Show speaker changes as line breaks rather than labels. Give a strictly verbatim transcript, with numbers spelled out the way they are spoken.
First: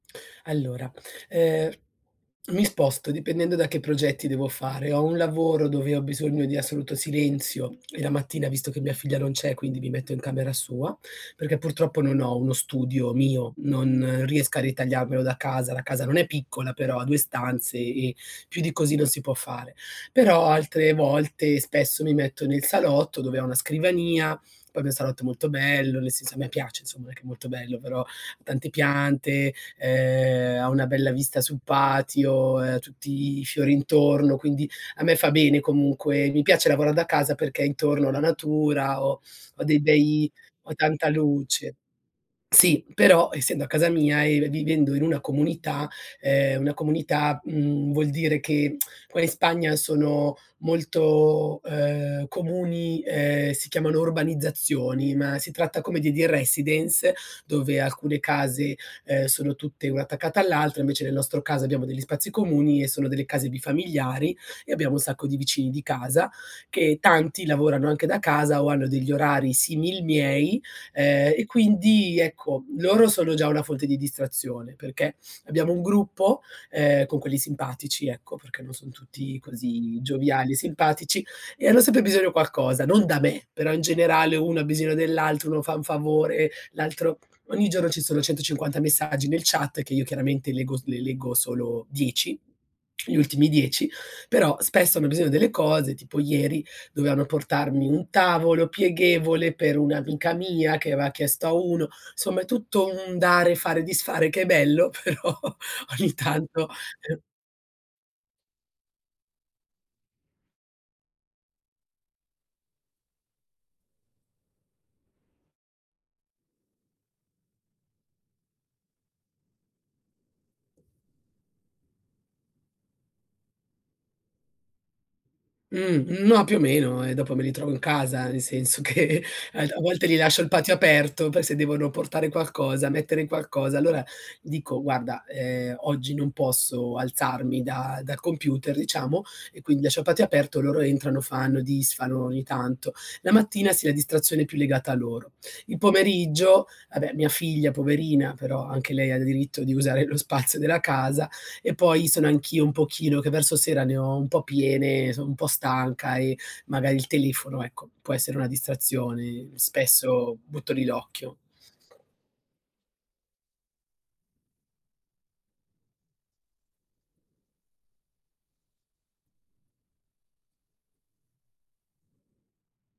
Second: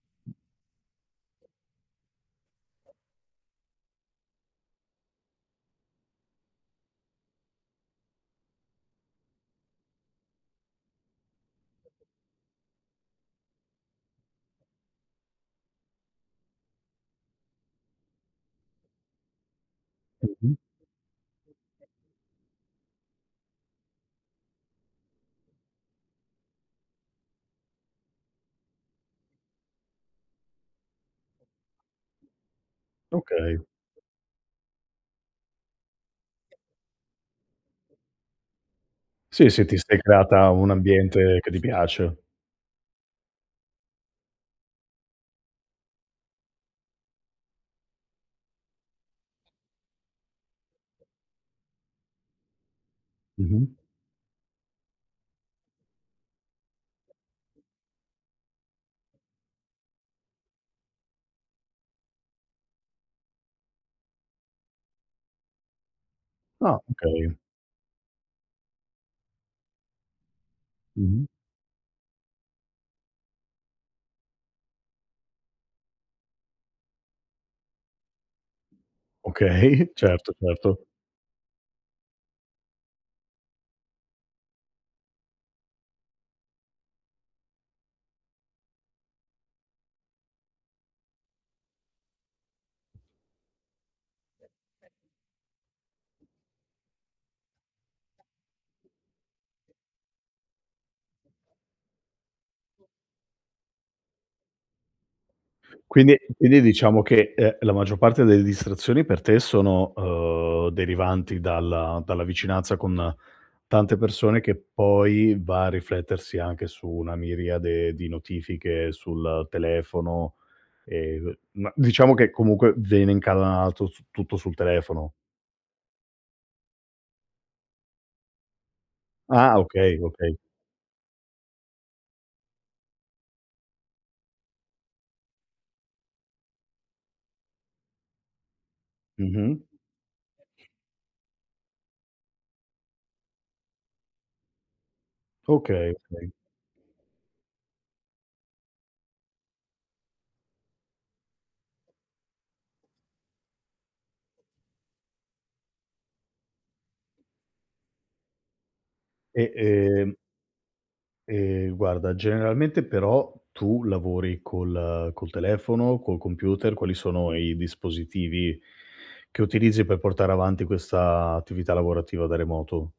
Allora, ehm, mi sposto, dipendendo da che progetti devo fare. Ho un lavoro dove ho bisogno di assoluto silenzio e la mattina visto che mia figlia non c'è, e quindi mi metto in camera sua, perché purtroppo non ho uno studio mio, non riesco a ritagliarmelo da casa, la casa non è piccola però, ha due stanze e più di così non si può fare. Però
Mh-mh.
altre volte spesso mi metto nel salotto, dove ho una scrivania, poi il mio salotto è molto bello, nel senso a me piace insomma, perchè molto bello. Però tante piante, ehm, ha una bella vista sul patio, ehm, tutti i
Okay.
fiori intorno, quindi a me fa bene comunque. Mi piace lavorar da casa perché intorno ho la natura ho
Sì,
ho
sì, ti
dei
sei
bei
creata un
ho tanta
ambiente che ti
luce.
piace.
Sì, però, essendo a casa mia e v vivendo in una comunità ehm, una comunità mhmm, vuol dire che qua in Spagna sono molto, ehm, comuni, uhm, si
Mh-mh.
chiamano urbanizzazioni, ma si tratta come de dei residence dove alcune case, Uhm, sono tutte una attaccata all'altra, invece nel nostro caso abbiamo degli spazi comuni e sono delle case bifamiliari e abbiamo un sacco di vicini di casa
Ah,
che
okay.
tanti lavorano anche da casa o hanno degli orari simil miei.
Mh-mh.
Ehm e quindi ecco loro sono già una fonte di distrazione perché abbiamo un gruppo, ehm, con quelli simpatici ecco, perché non son tutti
Okay,
così
certo
gioviali e
certo.
simpatici e hanno sempre bisogno qualcosa, non da me, però in generale uno ha bisogno dell'altro, uno fa un favore, l'altro ogni giorno ci sono centocinquanta messaggi nel chat, che io chiaramente leggo s le leggo solo dieci, gli ultimi dieci, però spesso hanno bisogno delle cose, tipo ieri dovevano portarmi un tavolo pieghevole per un'amica mia che aveva chiesto a uno. Insomma è tutto un dare, fare, disfare che è bello, però
Quindi
ogni
e quindi
tanto
diciamo che, ehm, la maggior parte delle distrazioni per te sono, uhm, derivanti dalla dalla vicinanza con tante persone che poi va a riflettersi anche su una miriade di notifiche sul telefono e co ma diciamo che comunque vene incalanato su tutto sul telefono.
Mh, mhmm, ma più o meno e dopo me li trovo in casa, nel senso che
Ah,
alt a
okay,
volte li
okay.
lascio il patio aperto per se devono portare qualcosa, mettere qualcosa, allora dico guarda, ehm, oggi non posso alzarmi da dal computer, diciamo,
Mh-mh.
e quindi lascio il patio aperto, loro entrano, fanno, disfano ogni tanto. La mattina, sì, la distrazione è più legata a loro. Il
Okay okay.
pomeriggio, vabbè mia figlia poverina, però anche lei ha diritto di usare lo spazio della casa e poi sono anch'io un pochino che verso sera ne ho un po' piene, sono un po' stanca e magari il telefono, ecco, può essere una
E
distrazione.
ehm
Spesso butto lì l'occhio.
ehm, guarda, generalmente però tu lavori col col telefono, col computer, quali sono i dispositivi che utilizzi per portare avanti questa attività lavorativa da remoto?